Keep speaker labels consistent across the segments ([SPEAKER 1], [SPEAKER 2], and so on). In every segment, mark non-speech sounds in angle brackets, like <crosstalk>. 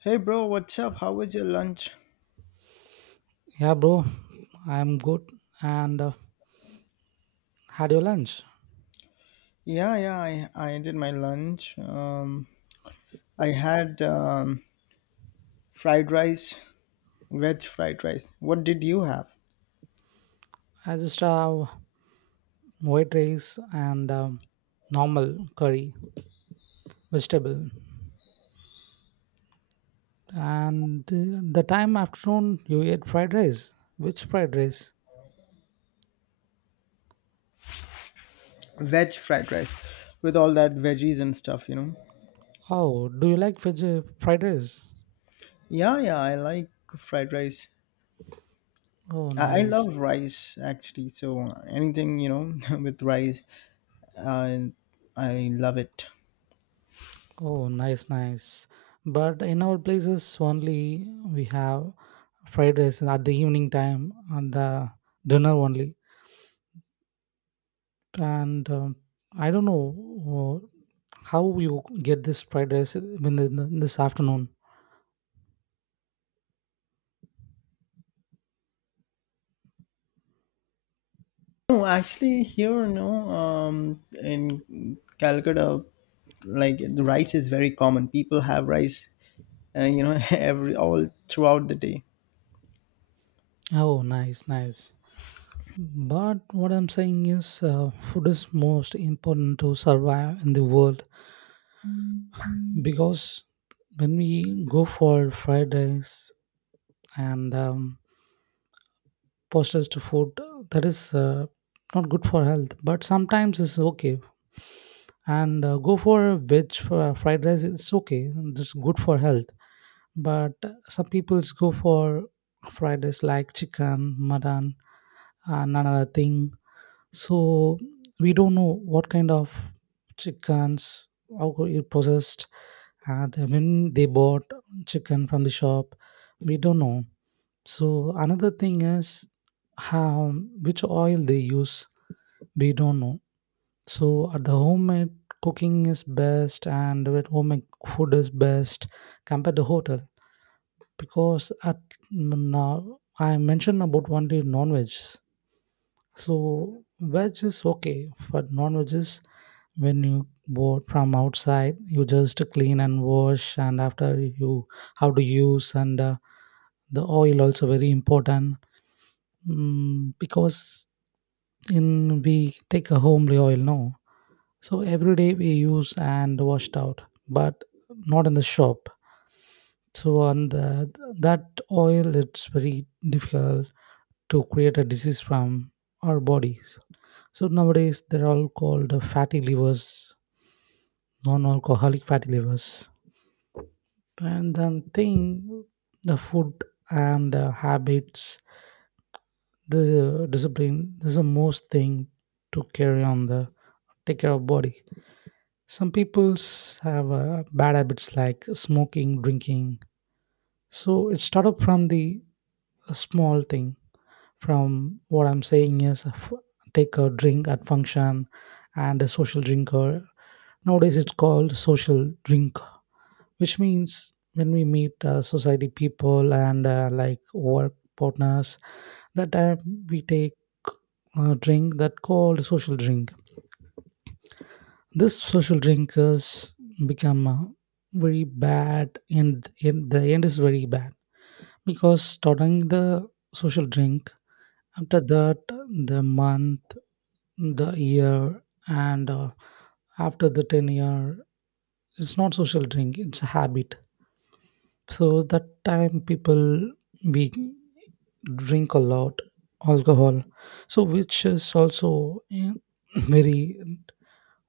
[SPEAKER 1] Hey bro, what's up? How was your lunch?
[SPEAKER 2] Yeah, bro, I'm good. And Had your lunch?
[SPEAKER 1] Yeah, yeah, I did my lunch. I had fried rice, veg fried rice. What did you have?
[SPEAKER 2] I just have white rice and normal curry, vegetable. And the time afternoon, you ate fried rice. Which fried rice?
[SPEAKER 1] Veg fried rice with all that veggies and stuff, you know?
[SPEAKER 2] Oh, do you like fried rice?
[SPEAKER 1] Yeah, yeah, I like fried rice.
[SPEAKER 2] Oh,
[SPEAKER 1] I
[SPEAKER 2] nice.
[SPEAKER 1] love rice actually, so anything, you know, <laughs> with rice, I, I love it.
[SPEAKER 2] Oh, nice, nice. But in our places, only we have fried rice at the evening time, on the dinner only. And I don't know uh, how you get this fried rice in this afternoon?
[SPEAKER 1] No, actually, here, no, in Calcutta, like the rice is very common. People have rice <laughs> every all throughout the day.
[SPEAKER 2] Oh, nice, nice. But what I'm saying is, food is most important to survive in the world, because when we go for fried rice and processed food, that is not good for health. But sometimes it's okay. And go for a veg for fried rice. It's okay. It's good for health. But some peoples go for fridays like chicken mutton and another thing. So we don't know what kind of chickens, how it possessed, and when they bought chicken from the shop, we don't know. So another thing is, how, which oil they use, we don't know. So at the homemade, cooking is best, and with homemade food is best compared to hotel, because at now I mentioned about only non-veg. So veg is okay, but non-veg is, when you bought from outside, you just clean and wash, and after you how to use, and the oil also very important, because in we take a homely oil now, so every day we use and washed out, but not in the shop. So on the that oil, it's very difficult to create a disease from our bodies. So nowadays they're all called fatty livers, non-alcoholic fatty livers. And then thing, the food and the habits, the discipline is the most thing to carry on the take care of body. Some people's have bad habits like smoking, drinking. So it started from the small thing. From what I'm saying is take a drink at function and a social drinker. Nowadays it's called social drink, which means when we meet society people and like work partners, that time we take a drink, that called social drink. This social drinkers become very bad, and the end is very bad, because starting the social drink. After that, the month, the year, and after the 10-year, it's not social drink, it's a habit. So that time people, we drink a lot alcohol. So which is also eh, <clears throat> very,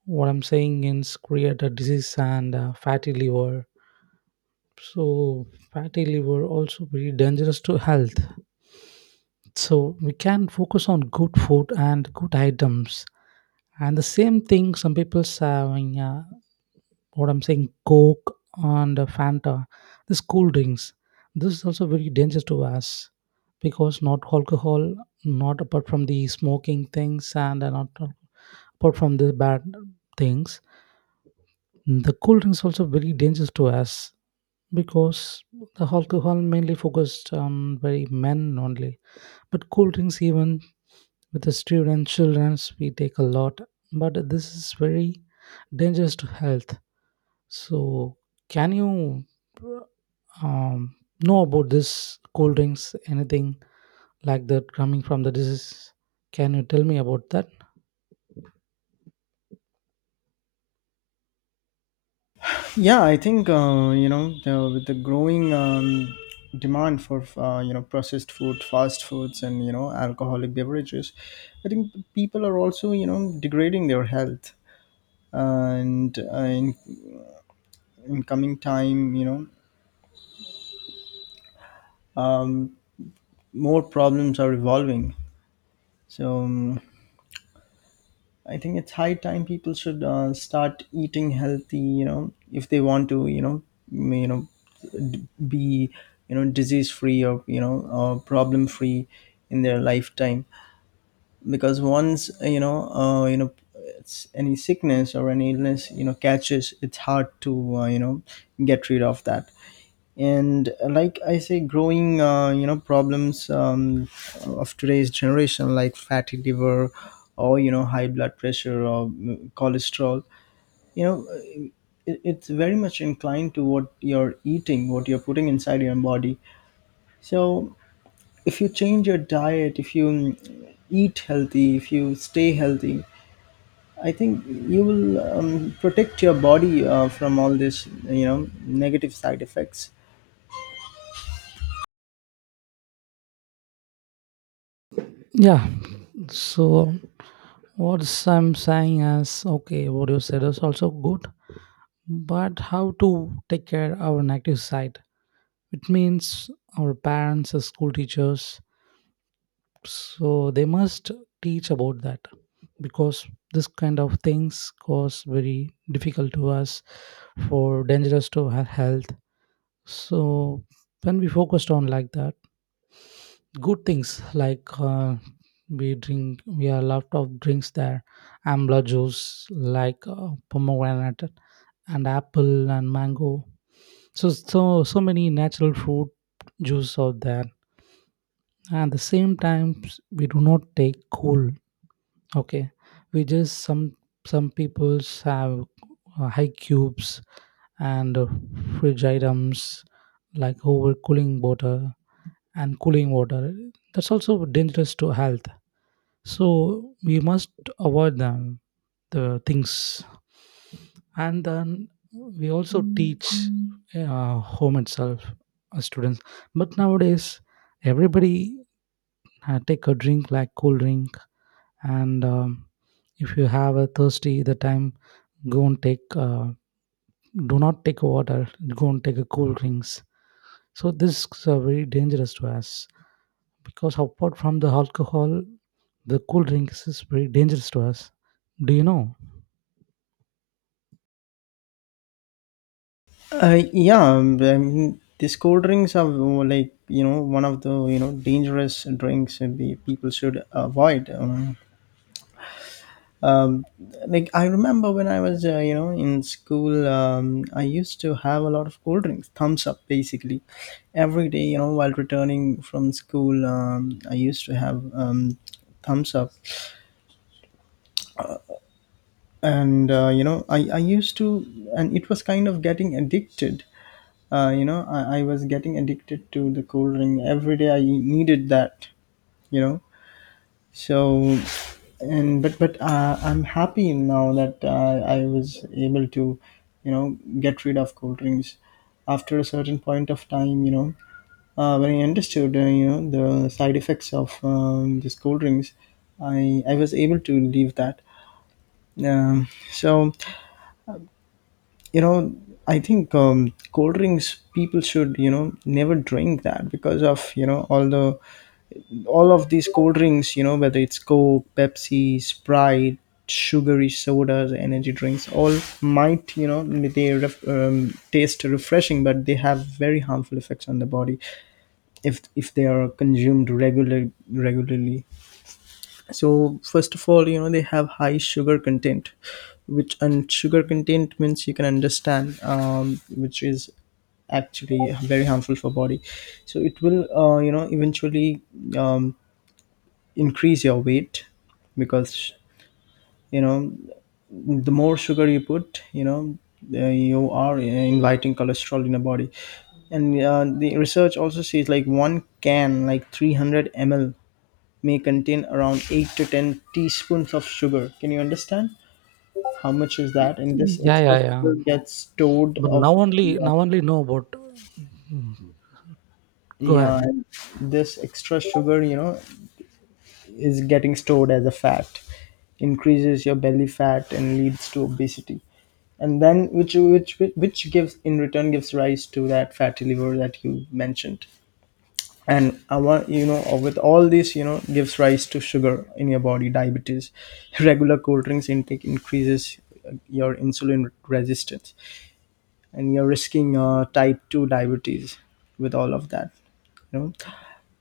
[SPEAKER 2] what I'm saying is create a disease and fatty liver. So fatty liver also very dangerous to health. So we can focus on good food and good items. And the same thing, some people's having what I'm saying, Coke and Fanta, these cool drinks. This is also very dangerous to us, because not alcohol, not apart from the smoking things, and not apart from the bad things, the cool drinks also very dangerous to us, because the alcohol mainly focused on very men only, but cool drinks even with the student childrens we take a lot, but this is very dangerous to health. So can you um, know about this cold drinks anything like that coming from the disease? Can you tell me about that?
[SPEAKER 1] Yeah, I think with the growing demand for processed food, fast foods, and alcoholic beverages, I think people are also degrading their health. And in coming time, more problems are evolving. So I think it's high time people should start eating healthy. You know, if they want to, m- you know, be disease free, or problem free in their lifetime. Because once it's any sickness or any illness, catches, it's hard to get rid of that. And like I say, growing problems of today's generation like fatty liver or high blood pressure or cholesterol. you know uh, it's very much inclined to what you're eating, what you're putting inside your body. So if you change your diet, if you eat healthy, if you stay healthy, I think you will protect your body from all this, negative side effects.
[SPEAKER 2] Yeah, so what I'm saying is, okay, what you said is also good, but how to take care of our negative side? It means our parents, as school teachers, so they must teach about that, because this kind of things cause very difficult to us for dangerous to our health. So when we focused on like that, good things like we drink, we have a lot of drinks there. Amla juice, like pomegranate and apple and mango, so so so many natural fruit juice out there. And the same times we do not take cool, okay, we just some peoples have high cubes, and fridge items like overcooling water and cooling water, that's also dangerous to health. So we must avoid them, the things. And then we also teach home itself, students. But nowadays everybody take a drink like cool drink, and if you have a thirsty the time, go and take do not take water, go and take a cool drinks. So this is very dangerous to us, because apart from the alcohol, the cool drinks is very dangerous to us. Do you know?
[SPEAKER 1] Yeah, I mean, these cold drinks are like one of the dangerous drinks that the people should avoid. Um, like I remember when I was in school, I used to have a lot of cold drinks, thumbs up basically, every day. You know, while returning from school, I used to have thumbs up, and I used to, and it was kind of getting addicted. I was getting addicted to the cold drink. Every day I needed that, you know. So and but I'm happy now that I was able to get rid of cold drinks after a certain point of time, when I understood the side effects of these cold drinks. I was able to leave that. um, so you know I think cold drinks, people should never drink that because of, all of these cold drinks, whether it's Coke, Pepsi, Sprite, sugary sodas, energy drinks, all, might you know they ref, taste refreshing, but they have very harmful effects on the body if they are consumed regularly. So first of all, they have high sugar content, which, and sugar content means you can understand which is actually very harmful for body. So it will eventually um, increase your weight because, you know the more sugar you put, you are inviting cholesterol in the body. And the research also says like one can, like 300 ml, may contain around 8 to 10 teaspoons of sugar. Can you understand how much is that? And this
[SPEAKER 2] Yeah,
[SPEAKER 1] extra
[SPEAKER 2] yeah, yeah.
[SPEAKER 1] sugar gets stored
[SPEAKER 2] But
[SPEAKER 1] of, yeah,
[SPEAKER 2] now only know about. Mm. Go
[SPEAKER 1] yeah,
[SPEAKER 2] ahead.
[SPEAKER 1] and this extra sugar, you know, is getting stored as a fat, increases your belly fat and leads to obesity. And then which gives, in return, gives rise to that fatty liver that you mentioned. And I want, with all this, gives rise to sugar in your body, diabetes. <laughs> Regular cold drinks intake increases your insulin resistance, and you're risking type 2 diabetes with all of that, you know.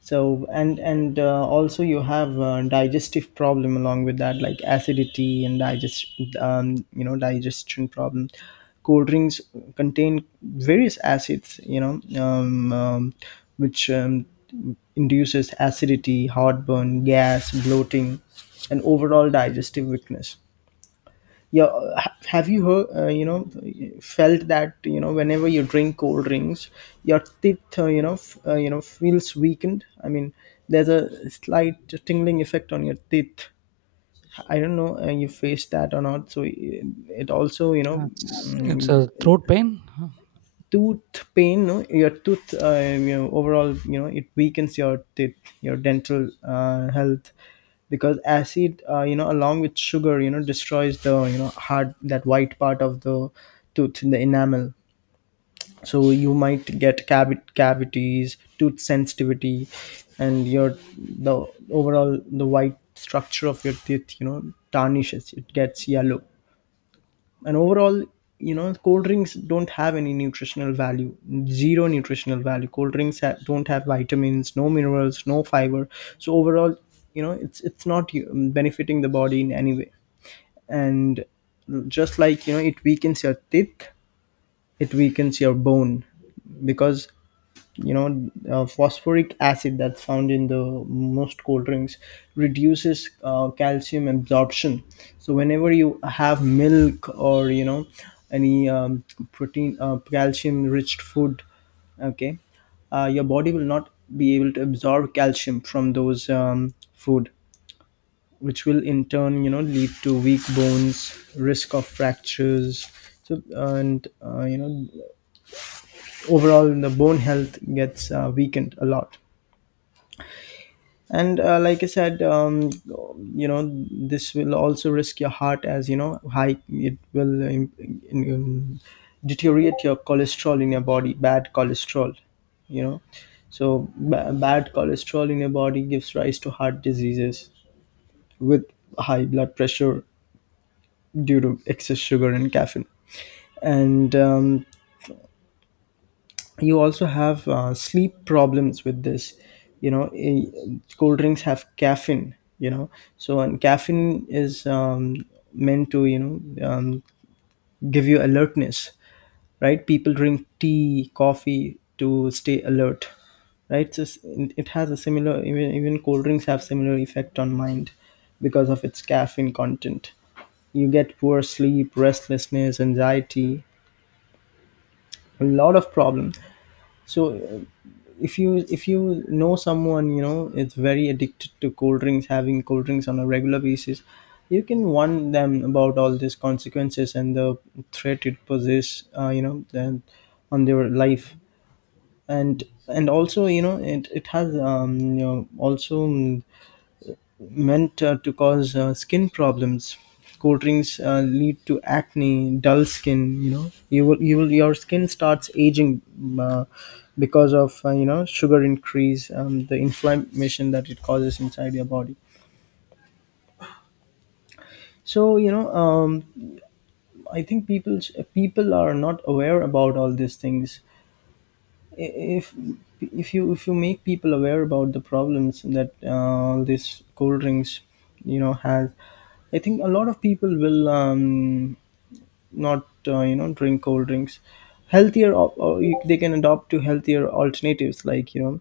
[SPEAKER 1] So and also you have digestive problem along with that, like acidity and digestion problem. Cold drinks contain various acids, you know which induces acidity, heartburn, gas, bloating, and overall digestive weakness. Yeah, have you heard felt that, you know, whenever you drink cold drinks, your teeth, feels weakened? I mean, there's a slight tingling effect on your teeth. I don't know you faced that or not. So it also, you know,
[SPEAKER 2] Yeah, it's
[SPEAKER 1] mm,
[SPEAKER 2] a throat pain. Huh.
[SPEAKER 1] tooth pain, no, your tooth, overall, you know, it weakens your teeth, your dental health. Because acid, along with sugar, you know, destroys the, you know, hard, that white part of the tooth, the enamel. So you might get cavities, tooth sensitivity, and your the overall the white structure of your teeth, you know, tarnishes, it gets yellow. And overall, you know, cold drinks don't have any nutritional value, zero nutritional value. Cold drinks don't have vitamins, no minerals, no fiber. So overall, you know, it's not benefiting the body in any way. And just like, you know, it weakens your teeth, it weakens your bone because, you know, phosphoric acid, that's found in the most cold drinks, reduces calcium absorption. So whenever you have milk or, you know, any protein, calcium rich food, okay, your body will not be able to absorb calcium from those food, which will in turn, you know, lead to weak bones, risk of fractures. So and overall, the bone health gets weakened a lot. And like I said, this will also risk your heart, as you know, high, it will um, deteriorate your cholesterol in your body, bad cholesterol, you know. So bad cholesterol in your body gives rise to heart diseases with high blood pressure due to excess sugar and caffeine. And you also have sleep problems with this, you know. Cold drinks have caffeine, you know. So and caffeine is meant to, um, give you alertness, right? People drink tea, coffee to stay alert, right? So it has a similar, even cold drinks have similar effect on mind because of its caffeine content. You get poor sleep, restlessness, anxiety, a lot of problems. So if you know someone, you know, it's very addicted to cold drinks, having cold drinks on a regular basis, you can warn them about all these consequences and the threat it poses, then on their life. And also, you know, it has also meant to cause skin problems. Cold drinks lead to acne, dull skin. You know, your skin starts aging uh, because of sugar increase, the inflammation that it causes inside your body. So you know, I think people are not aware about all these things. if if you make people aware about the problems that this cold drinks, you know, has, I think a lot of people will not drink cold drinks, healthier. Or, they can adopt to healthier alternatives like, you know,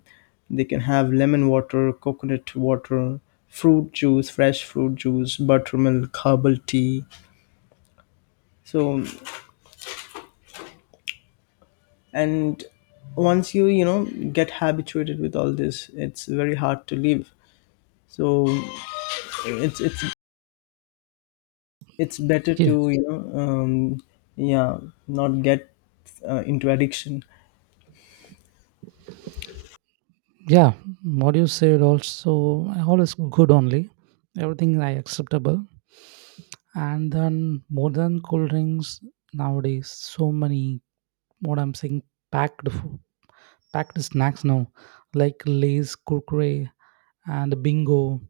[SPEAKER 1] they can have lemon water, coconut water, fruit juice, fresh fruit juice, buttermilk, herbal tea. So and once you, you know, get habituated with all this, it's very hard to leave. So it's it's it's better
[SPEAKER 2] Yeah,
[SPEAKER 1] to, yeah, not get into addiction.
[SPEAKER 2] yeah. What you said also all is good only. Everything I acceptable. And then more than cool drinks nowadays, so many, what I'm saying, packed fo- packed snacks now, like Lay's, Kurkure, and bingo.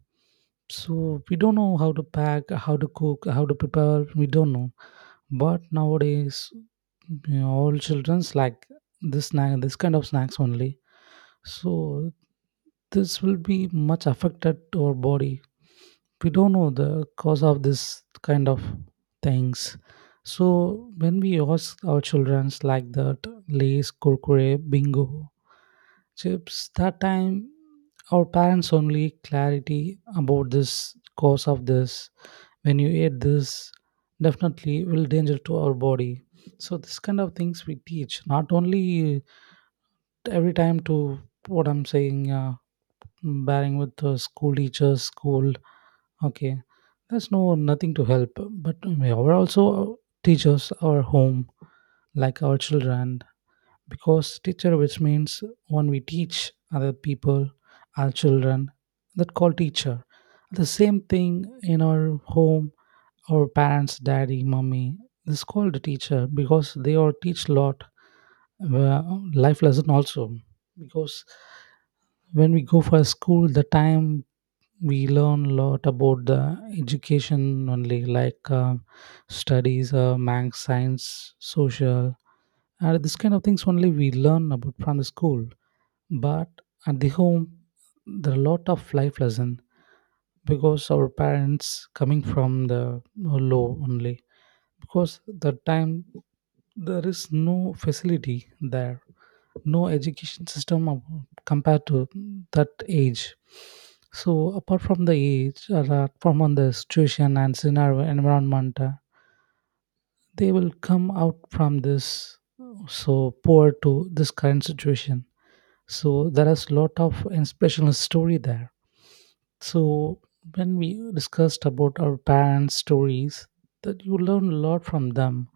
[SPEAKER 2] So we don't know how to pack, how to cook, how to prepare. We don't know. But nowadays, you know, all childrens like this snack, this kind of snacks only. So this will be much affected to our body. We don't know the cause of this kind of things. So when we ask our childrens like that, Lays, Kurkure, Bingo, chips, that time our parents only clarity about this cause of this. When you eat this, definitely will danger to our body. So this kind of things we teach not only every time to, what I'm saying, bearing with the school teachers school, okay, there's no nothing to help, but we are also teachers our home, like our children. Because teacher, which means when we teach other people our children, that call teacher. The same thing in our home, our parents, daddy mommy, this called a teacher, because they all teach a lot uh, life lesson also. Because when we go for school the time, we learn a lot about the education only, like um, studies, math, science, social, and this kind of things only we learn about from the school. But at the home, there are a lot of life lesson, because our parents coming from the low only, because the time there is no facility there, no education system ab- compared to that age. So apart from the age, or apart from on the situation and scenario environment, they will come out from this so poor to this current situation. So there is a lot of inspirational story there. So when we discussed about our parents stories, that you learn a lot from them.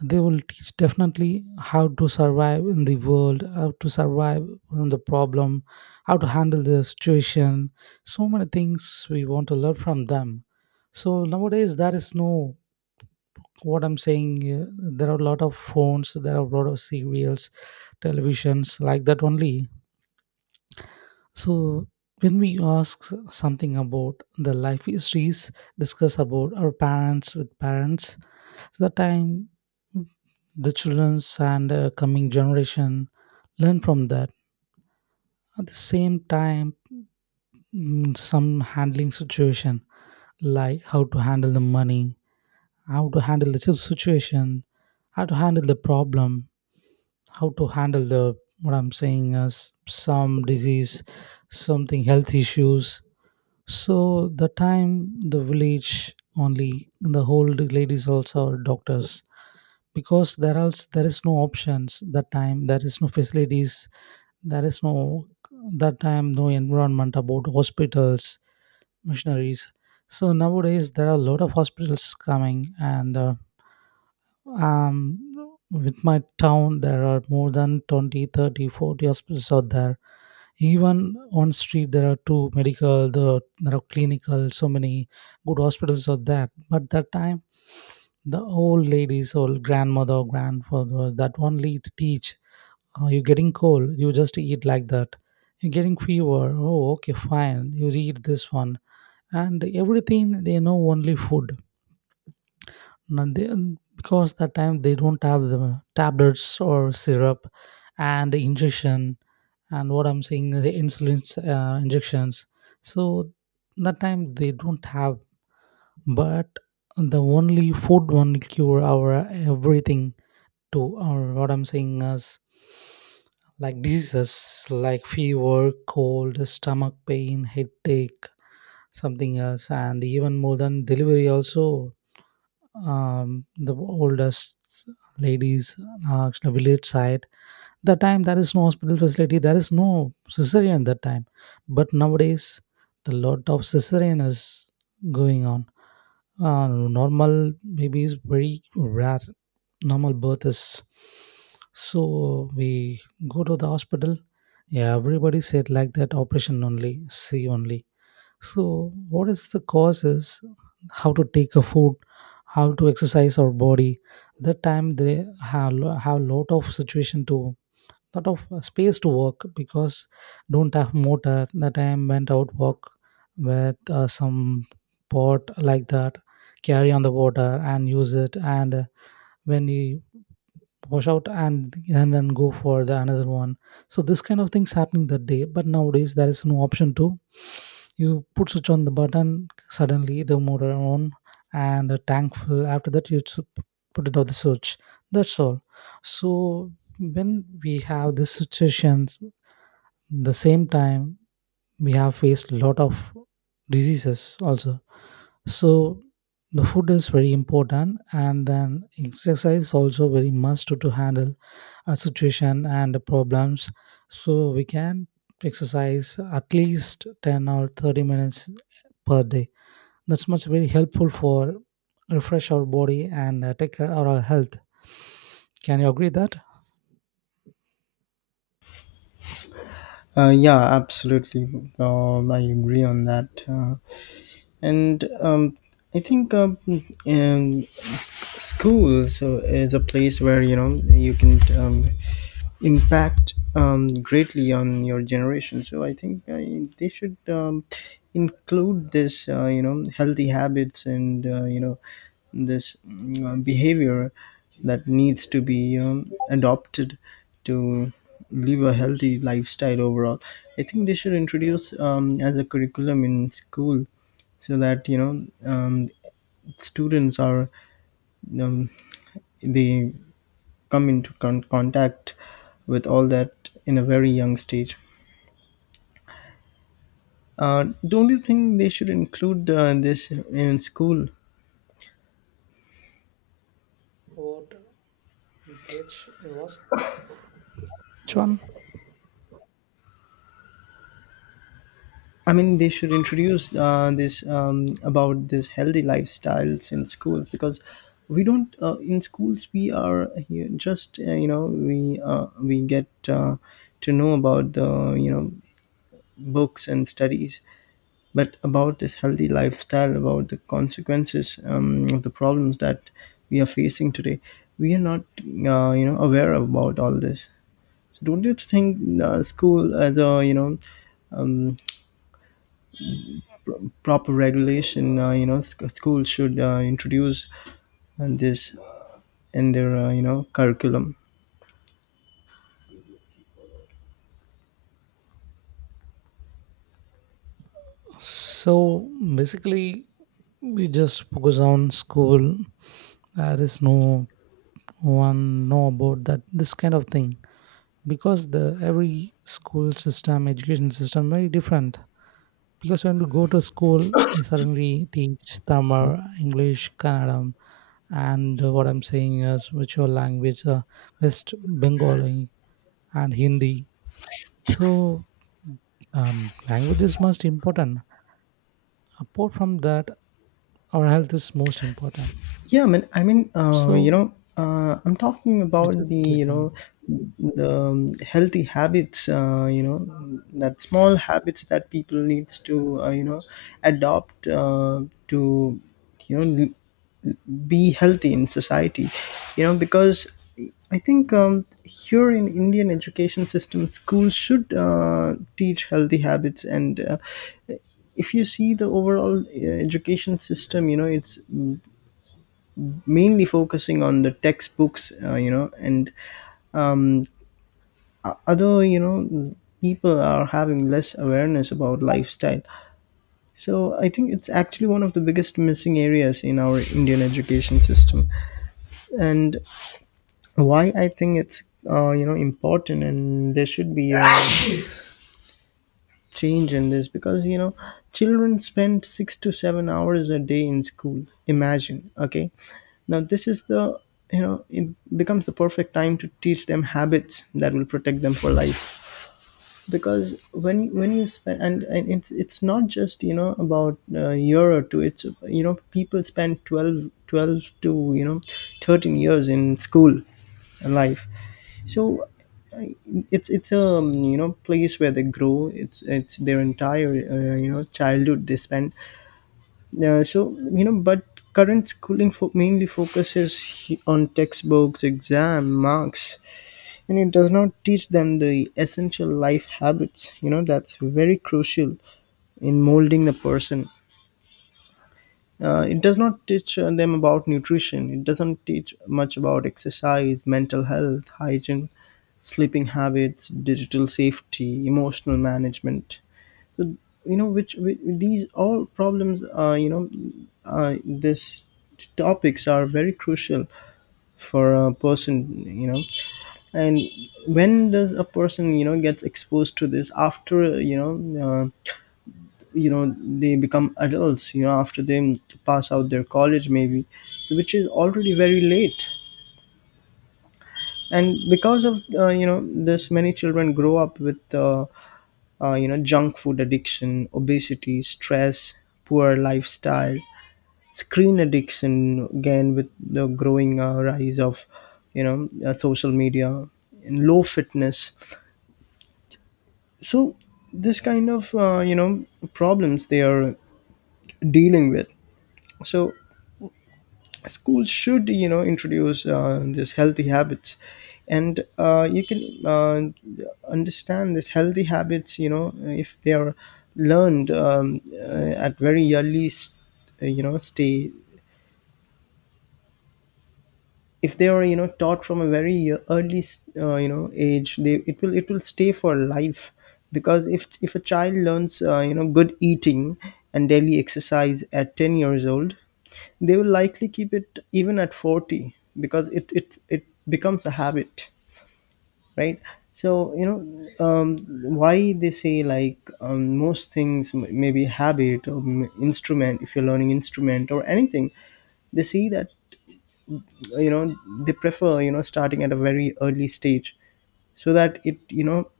[SPEAKER 2] They will teach definitely how to survive in the world, how to survive from the problem, how to handle the situation, so many things we want to learn from them. So nowadays there is no, what I'm saying, there are a lot of phones, there are a lot of serials, televisions, like that only. So when we ask something about the life histories, discuss about our parents with parents, so the time the childrens and coming generation learn from that. At the same time, some handling situation, like how to handle the money, how to handle the situation, how to handle the problem, how to handle the, what I'm saying is, some disease, something health issues. So the time the village only the old ladies also are doctors, because there else there is no options, that time there is no facilities, there is no, that time no environment about hospitals, missionaries. So nowadays there are a lot of hospitals coming, and with my town there are more than 20, 30, 40 hospitals out there. Even on street there are two medical the there are clinical, so many good hospitals out there. But that time, the old ladies, old grandmother grandfather, that only teach, oh, you're getting cold, you just eat like that, you're getting fever, oh, okay, fine, you eat this one. And everything they know only food. No, they, because that time they don't have the tablets or syrup and the injection, and what I'm saying, the insulin injections. So that time they don't have, but the only food one cure our everything, to our, what I'm saying is, like diseases like fever, cold, stomach pain, headache, something else, and even more than delivery also. The oldest ladies, actually village side, that time there is no hospital facility, there is no cesarean that time. But nowadays the lot of cesarean is going on, normal baby is very rare, normal birth is. So we go to the hospital, yeah, everybody said like that, operation only see only. So what is the causes? How to take a food? How to exercise our body? That time they have lot of situation to lot of space to work, because don't have motor. That time went out walk with some pot like that, carry on the water and use it. And When you wash out and then go for the another one. So this kind of things happening that day, but nowadays there is no option to. You put switch on the button, suddenly the motor on and the tank full. After that you should put it on the switch, that's all. So when we have this situations, the same time, we have faced a lot of diseases also. So the food is very important, and then exercise also very much to handle situation and problems. So we can exercise at least 10 or 30 minutes per day. That's much very helpful for refresh our body and take care of our health. Can you agree that?
[SPEAKER 1] Yeah absolutely. I agree on that. And I think school so is a place where, you know, you can impact greatly on your generation. So I think they should include this, healthy habits, and this behavior that needs to be adopted to live a healthy lifestyle overall. I think they should introduce as a curriculum in school so that, students are um, they come into contact with all that in a very young stage. Don't you think they should include this in school?
[SPEAKER 2] What? Which it was? Which one?
[SPEAKER 1] I mean, they should introduce this, about this healthy lifestyles in schools, because we don't, in schools we are here just, we get to know about the, you know, books and studies. But about this healthy lifestyle, about the consequences, the problems that we are facing today, we are not, aware about all this. So don't you think school, as a, um, proper regulation, sc- school should introduce this in their, curriculum?
[SPEAKER 2] So basically, we just focus on school. There is no one know about that this kind of thing, because the every school system, education system very different. Because when you go to school, you suddenly teach Tamil, English, Kannadam. And what I'm saying is which your language, West Bengali and Hindi. So um, language is most important. Apart from that, our health is most important.
[SPEAKER 1] Yeah, I mean, I mean, uh, you
[SPEAKER 2] So
[SPEAKER 1] know, uh, I'm talking
[SPEAKER 2] we
[SPEAKER 1] about
[SPEAKER 2] just
[SPEAKER 1] the, you
[SPEAKER 2] taken.
[SPEAKER 1] know, the um, healthy habits, that small habits that people needs to, adopt, to, you know, l- be healthy in society, because I think, here in Indian education system, schools should teach healthy habits. And if you see the overall education system, it's mainly focusing on the textbooks, and um, other, people are having less awareness about lifestyle. So I think it's actually one of the biggest missing areas in our Indian education system, and why I think it's, important, and there should be a change in this, because, children spend 6 to 7 hours a day in school. Imagine, okay, now this is the you know it becomes the perfect time to teach them habits that will protect them for life. Because when you spend, and it's not just, about a year or two, it's, people spend twelve to, 13 years in school life. So I- it's a, place where they grow. It's their entire, childhood they spend. So, but current schooling mainly focuses on textbooks, exam marks, and it does not teach them the essential life habits, that's very crucial in molding the person. It does not teach them about nutrition. It doesn't teach much about exercise, mental health, hygiene, sleeping habits, digital safety, emotional management. So, which these all problems, this topics are very crucial for a person, and when does a person, gets exposed to this after, uh, you know they become adults, after they pass out their college maybe, which is already very late. And because of, this, many children grow up with, junk food addiction, obesity, stress, poor lifestyle, screen addiction, again with the growing rise of, social media, and low fitness. So this kind of, problems they are dealing with. So schools should, introduce these healthy habits, and you can understand these healthy habits, if they are learned, at very early s- you know stay if they are, taught from a very early, age. They It will stay for life, because if a child learns, good eating and daily exercise at 10 years old, they will likely keep it even at 40, because it becomes a habit, right. So, um, why they say, like, most things, maybe habit, or instrument, if you're learning instrument or anything, they see that, you know they prefer, starting at a very early stage, so that,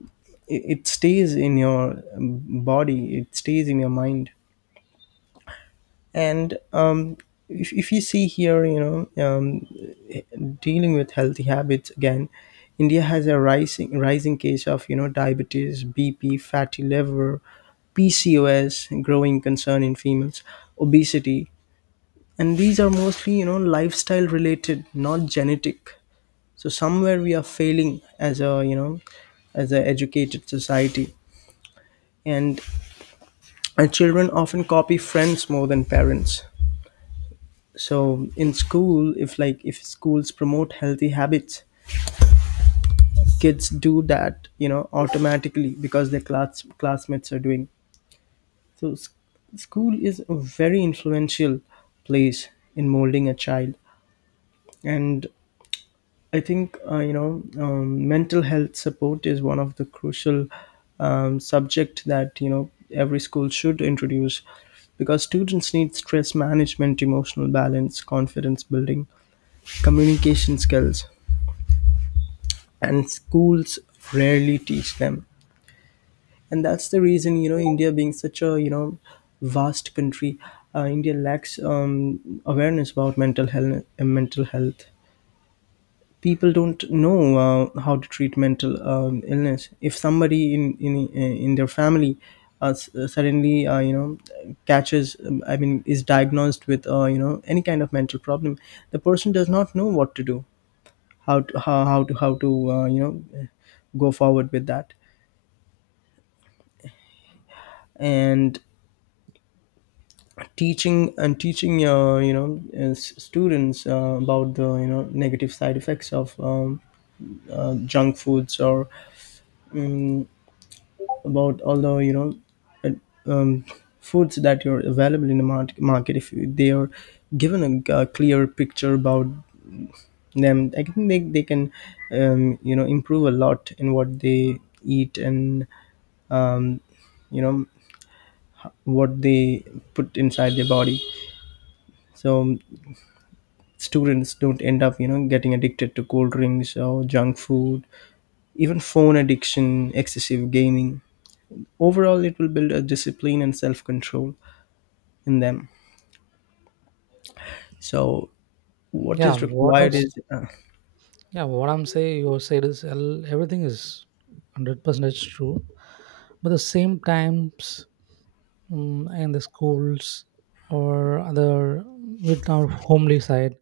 [SPEAKER 1] it stays in your, body. It stays in your mind. And if you see here, dealing with healthy habits again, India has a rising case of, diabetes, BP, fatty liver, PCOS growing concern in females, obesity, and these are mostly, lifestyle related, not genetic. So somewhere we are failing as a, as a educated society. And our children often copy friends more than parents. So in school, if schools promote healthy habits, kids do that, automatically, because their classmates are doing. So school is a very influential place in molding a child. And I think, mental health support is one of the crucial, subject that, every school should introduce, because students need stress management, emotional balance, confidence building, communication skills, and schools rarely teach them. And that's the reason, India being such a, vast country, India lacks, awareness about mental health. Mental health people don't know how to treat mental, illness, if somebody in their family suddenly catches, I mean, is diagnosed with, any kind of mental problem. The person does not know what to do, how to uh, you know go forward with that. And teaching teaching students about the, negative side effects of, junk foods. Or mm about, although, uh, um, foods that are available in the market, if they are given a clear picture about them, I think they can, improve a lot in what they eat, and, um, you know what they put inside their body. So students don't end up, getting addicted to cold drinks or junk food, even phone addiction, excessive gaming. Overall, it will build a discipline and self-control in them. So what
[SPEAKER 2] Yeah,
[SPEAKER 1] is
[SPEAKER 2] what
[SPEAKER 1] required is
[SPEAKER 2] else? Yeah, what I'm saying, you said is everything is 100% true, but the same times, in the schools or other, with our homely side,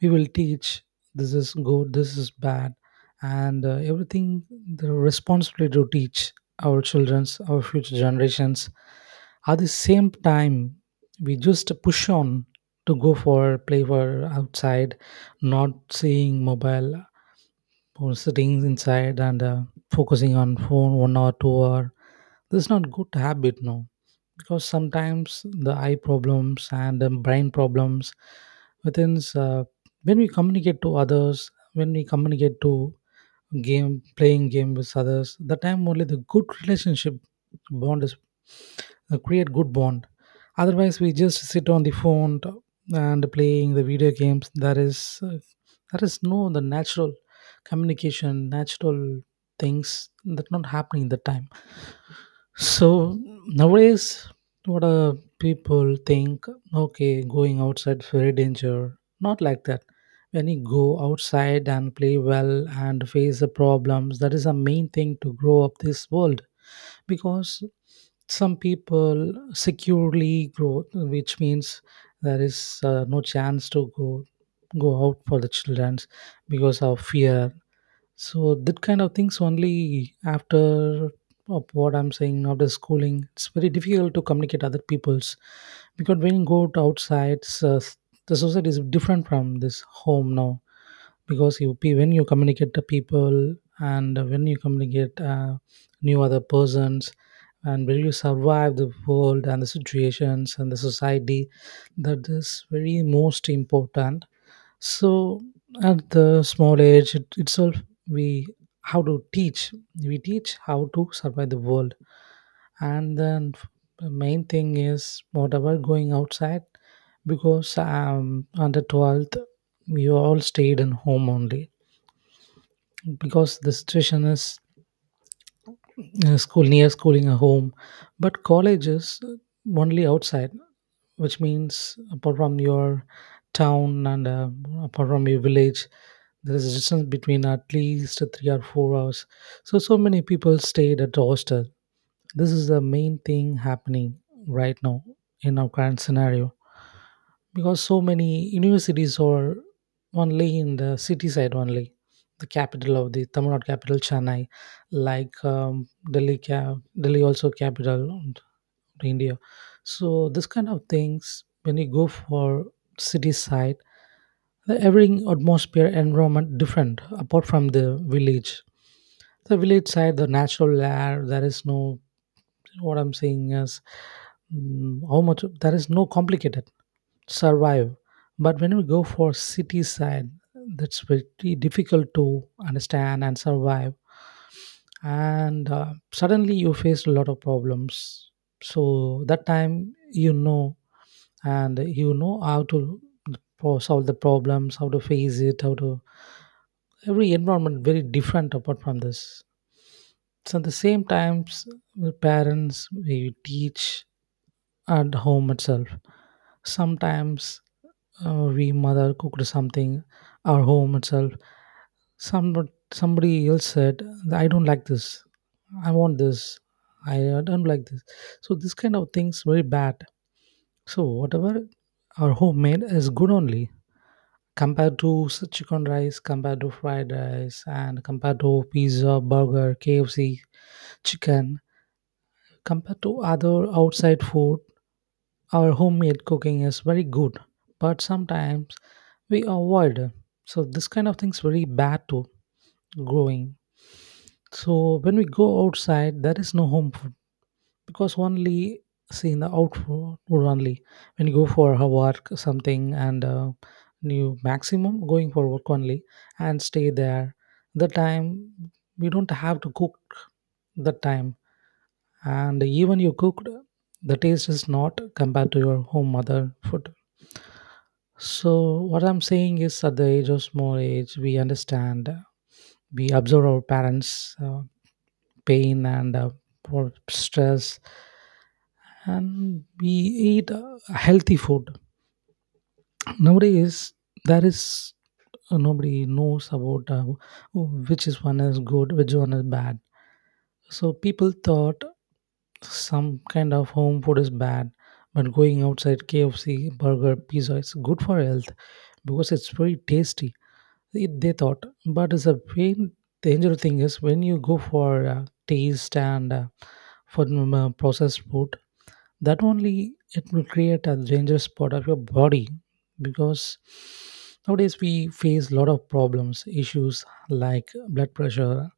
[SPEAKER 2] we will teach this is good, this is bad, and everything. The responsibility to teach our children's, our future generations, at the same time, we just push on to go for play for outside, not seeing mobile or sitting inside and focusing on phone 1 hour 2 hour. This is not good habit, no? Because sometimes the eye problems and the brain problems within, when we communicate to others, when we communicate to game, playing game with others, the time only the good relationship bond is, create good bond. Otherwise we just sit on the phone and playing the video games, there is, uh, there is no the natural communication, natural things, that not happening in the time. So nowadays, what people think, okay, going outside very danger. Not like that. When you go outside and play well and face the problems, that is the main thing to grow up this world. Because some people securely grow, which means there is no chance to go out for the childrens because of fear. So that kind of things only after of what I'm saying, after schooling, it's very difficult to communicate other people's. Because when you go to outside, so the society is different from this home now. Because you when you communicate to people, and when you communicate new other persons, and when you survive the world and the situations and the society, that is very most important. So at the small age it, itself, we how to teach. We teach how to survive the world, and then the main thing is whatever going outside. Because under twelfth we all stayed in home only, because the situation is, school near schooling or home. But college is only outside, which means apart from your town and apart from your village, there is a distance between at least 3 or 4 hours. So so many people stayed at the hostel. This is the main thing happening right now in our current scenario. Because so many universities are only in the city side only. The capital of the Tamil Nadu, capital Chennai, like delhi ca- Delhi also capital of India. So this kind of things, when you go for city side, the every atmosphere, environment different apart from the village. The village side the natural air, there is no, what I'm saying is, how much there is no complicated survive. But when we go for city side, that's very difficult to understand and survive. And suddenly you face a lot of problems. So that time you know, and you know how to for solve the problems, how to face it, how to, every environment very different apart from this. So at the same times, with parents we teach at home itself. Sometimes our we mother cooked something, our home itself. Some somebody else said, "I don't like this. I want this. I don't like this." So this kind of things very bad. So whatever our homemade is good only, compared to chicken rice, compared to fried rice, and compared to pizza, burger, KFC, chicken. Compared to other outside food, our homemade cooking is very good. But sometimes we avoid. So this kind of thing's very bad to growing. So when we go outside, there is no home food, because only see in the outdoor food only. When you go for a work something and you maximum going for work only and stay there. The time we don't have to cook the time, and even you cooked, the taste is not compared to your home mother food. So what I'm saying is at the age of small age we understand, we observe our parents pain and poor stress, and we eat healthy food. Nowadays there is nobody knows about which is one is good, which one is bad. So people thought some kind of home food is bad, but going outside KFC, burger, pizza is good for health, because it's very tasty, they thought. But it's a pain, dangerous thing is when you go for taste and for processed food, that only it will create a dangerous part of your body. Because nowadays we face a lot of problems, issues like blood pressure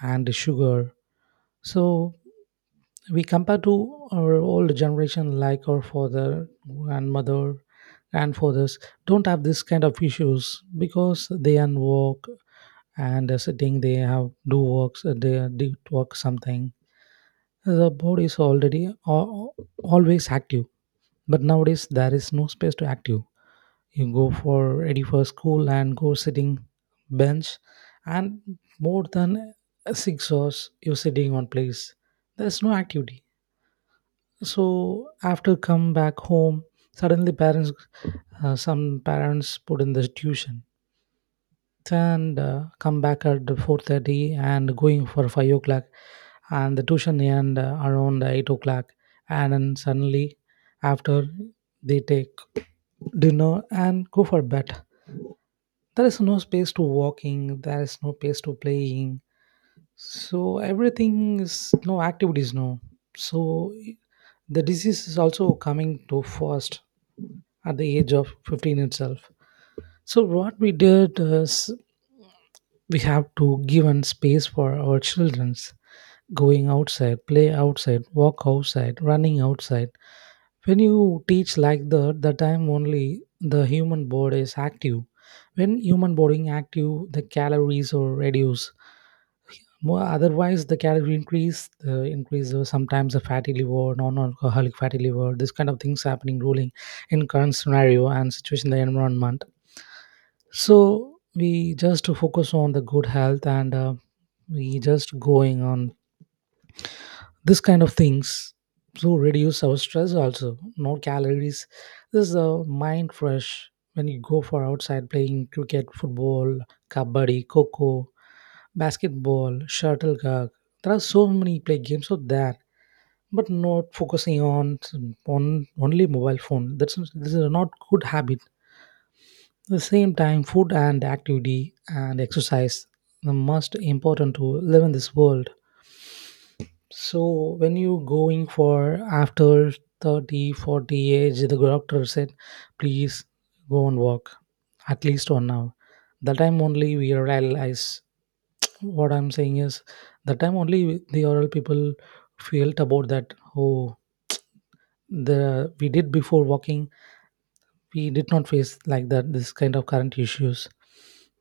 [SPEAKER 2] and sugar. So we compare to our old generation, like our father, grandmother, grandfathers, don't have this kind of issues because they can walk and sitting they have do works, they do work something. The body is already always active. But nowadays there is no space to active. You go for ready for school and go sitting bench, and more than 6 hours you sitting on place, there's no activity. So after come back home, suddenly parents, some parents put in the tuition and come back at 4:30 and going for 5 o'clock, and the tuition end around 8 o'clock, and then suddenly after they take dinner and go for bed. There is no space to walking, there is no space to playing. So everything is no activities, no? So the disease is also coming to first at the age of 15 itself. So what we did is, we have to give an space for our children's going outside, play outside, walk outside, running outside. When you teach like that, the time only the human body is active. When human body active, the calories are reduced more. Otherwise the calorie increase, the increase of sometimes the fatty liver, non-alcoholic fatty liver, this kind of things happening ruling in current scenario and situation in the environment. So we just to focus on the good health, and we just going on this kind of things to reduce our stress also. No calories. This is a mind fresh when you go for outside playing cricket, football, kabaddi, coco, basketball, shuttlecock. There are so many play games out there, but not focusing on only mobile phone. That's this is not good habit. The same time, food and activity and exercise the most important to live in this world. So when you going for after 30, 40 age, the doctor said, please go and walk at least 1 hour. The time only we realize, what I'm saying is, the time only the oral people felt about that, oh, the we did before walking, we did not face like that, this kind of current issues.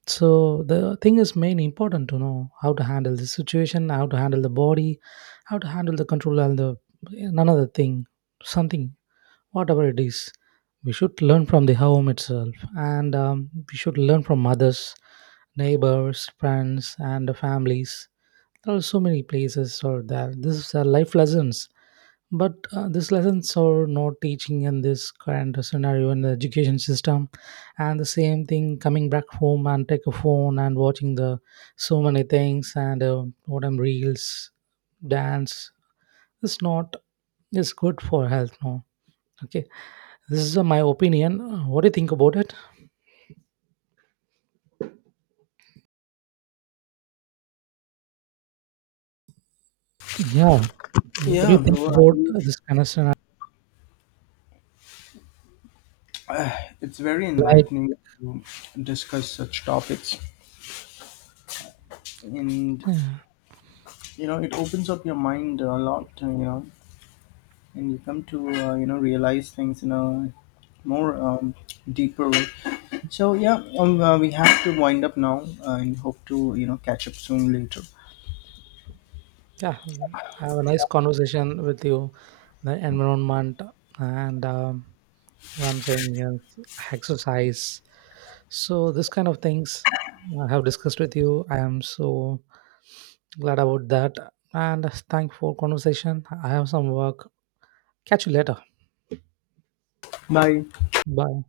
[SPEAKER 2] So the thing is main important to know how to handle the situation, how to handle the body, how to handle the control and the another thing, something, whatever it is, we should learn from the home itself, and we should learn from others, neighbors, friends and the families. There are so many places or there, this is life lessons. But these lessons are not teaching in this current scenario in the education system. And the same thing coming back home and take a phone and watching the so many things and what I'm, reels, dance. It's not, it's good for health. No. Okay. This is my opinion. What do you think about it? Yeah. What do you
[SPEAKER 1] yeah,
[SPEAKER 2] think
[SPEAKER 1] bro. I
[SPEAKER 2] about
[SPEAKER 1] mean,
[SPEAKER 2] this kind of scenario?
[SPEAKER 1] uh, it's very
[SPEAKER 2] Like,
[SPEAKER 1] enlightening to discuss such topics, and,
[SPEAKER 2] yeah,
[SPEAKER 1] it opens up your mind a lot. And you come to, realize things in a more, deeper way. So yeah, we have to wind up now, and hope to, catch up soon later.
[SPEAKER 2] yeah. Have a nice conversation with you, the environment and what I'm saying is exercise, so this kind of things I have discussed with you. I am so glad about that, and thank for conversation. I have some work, catch you later.
[SPEAKER 1] Bye.
[SPEAKER 2] Bye.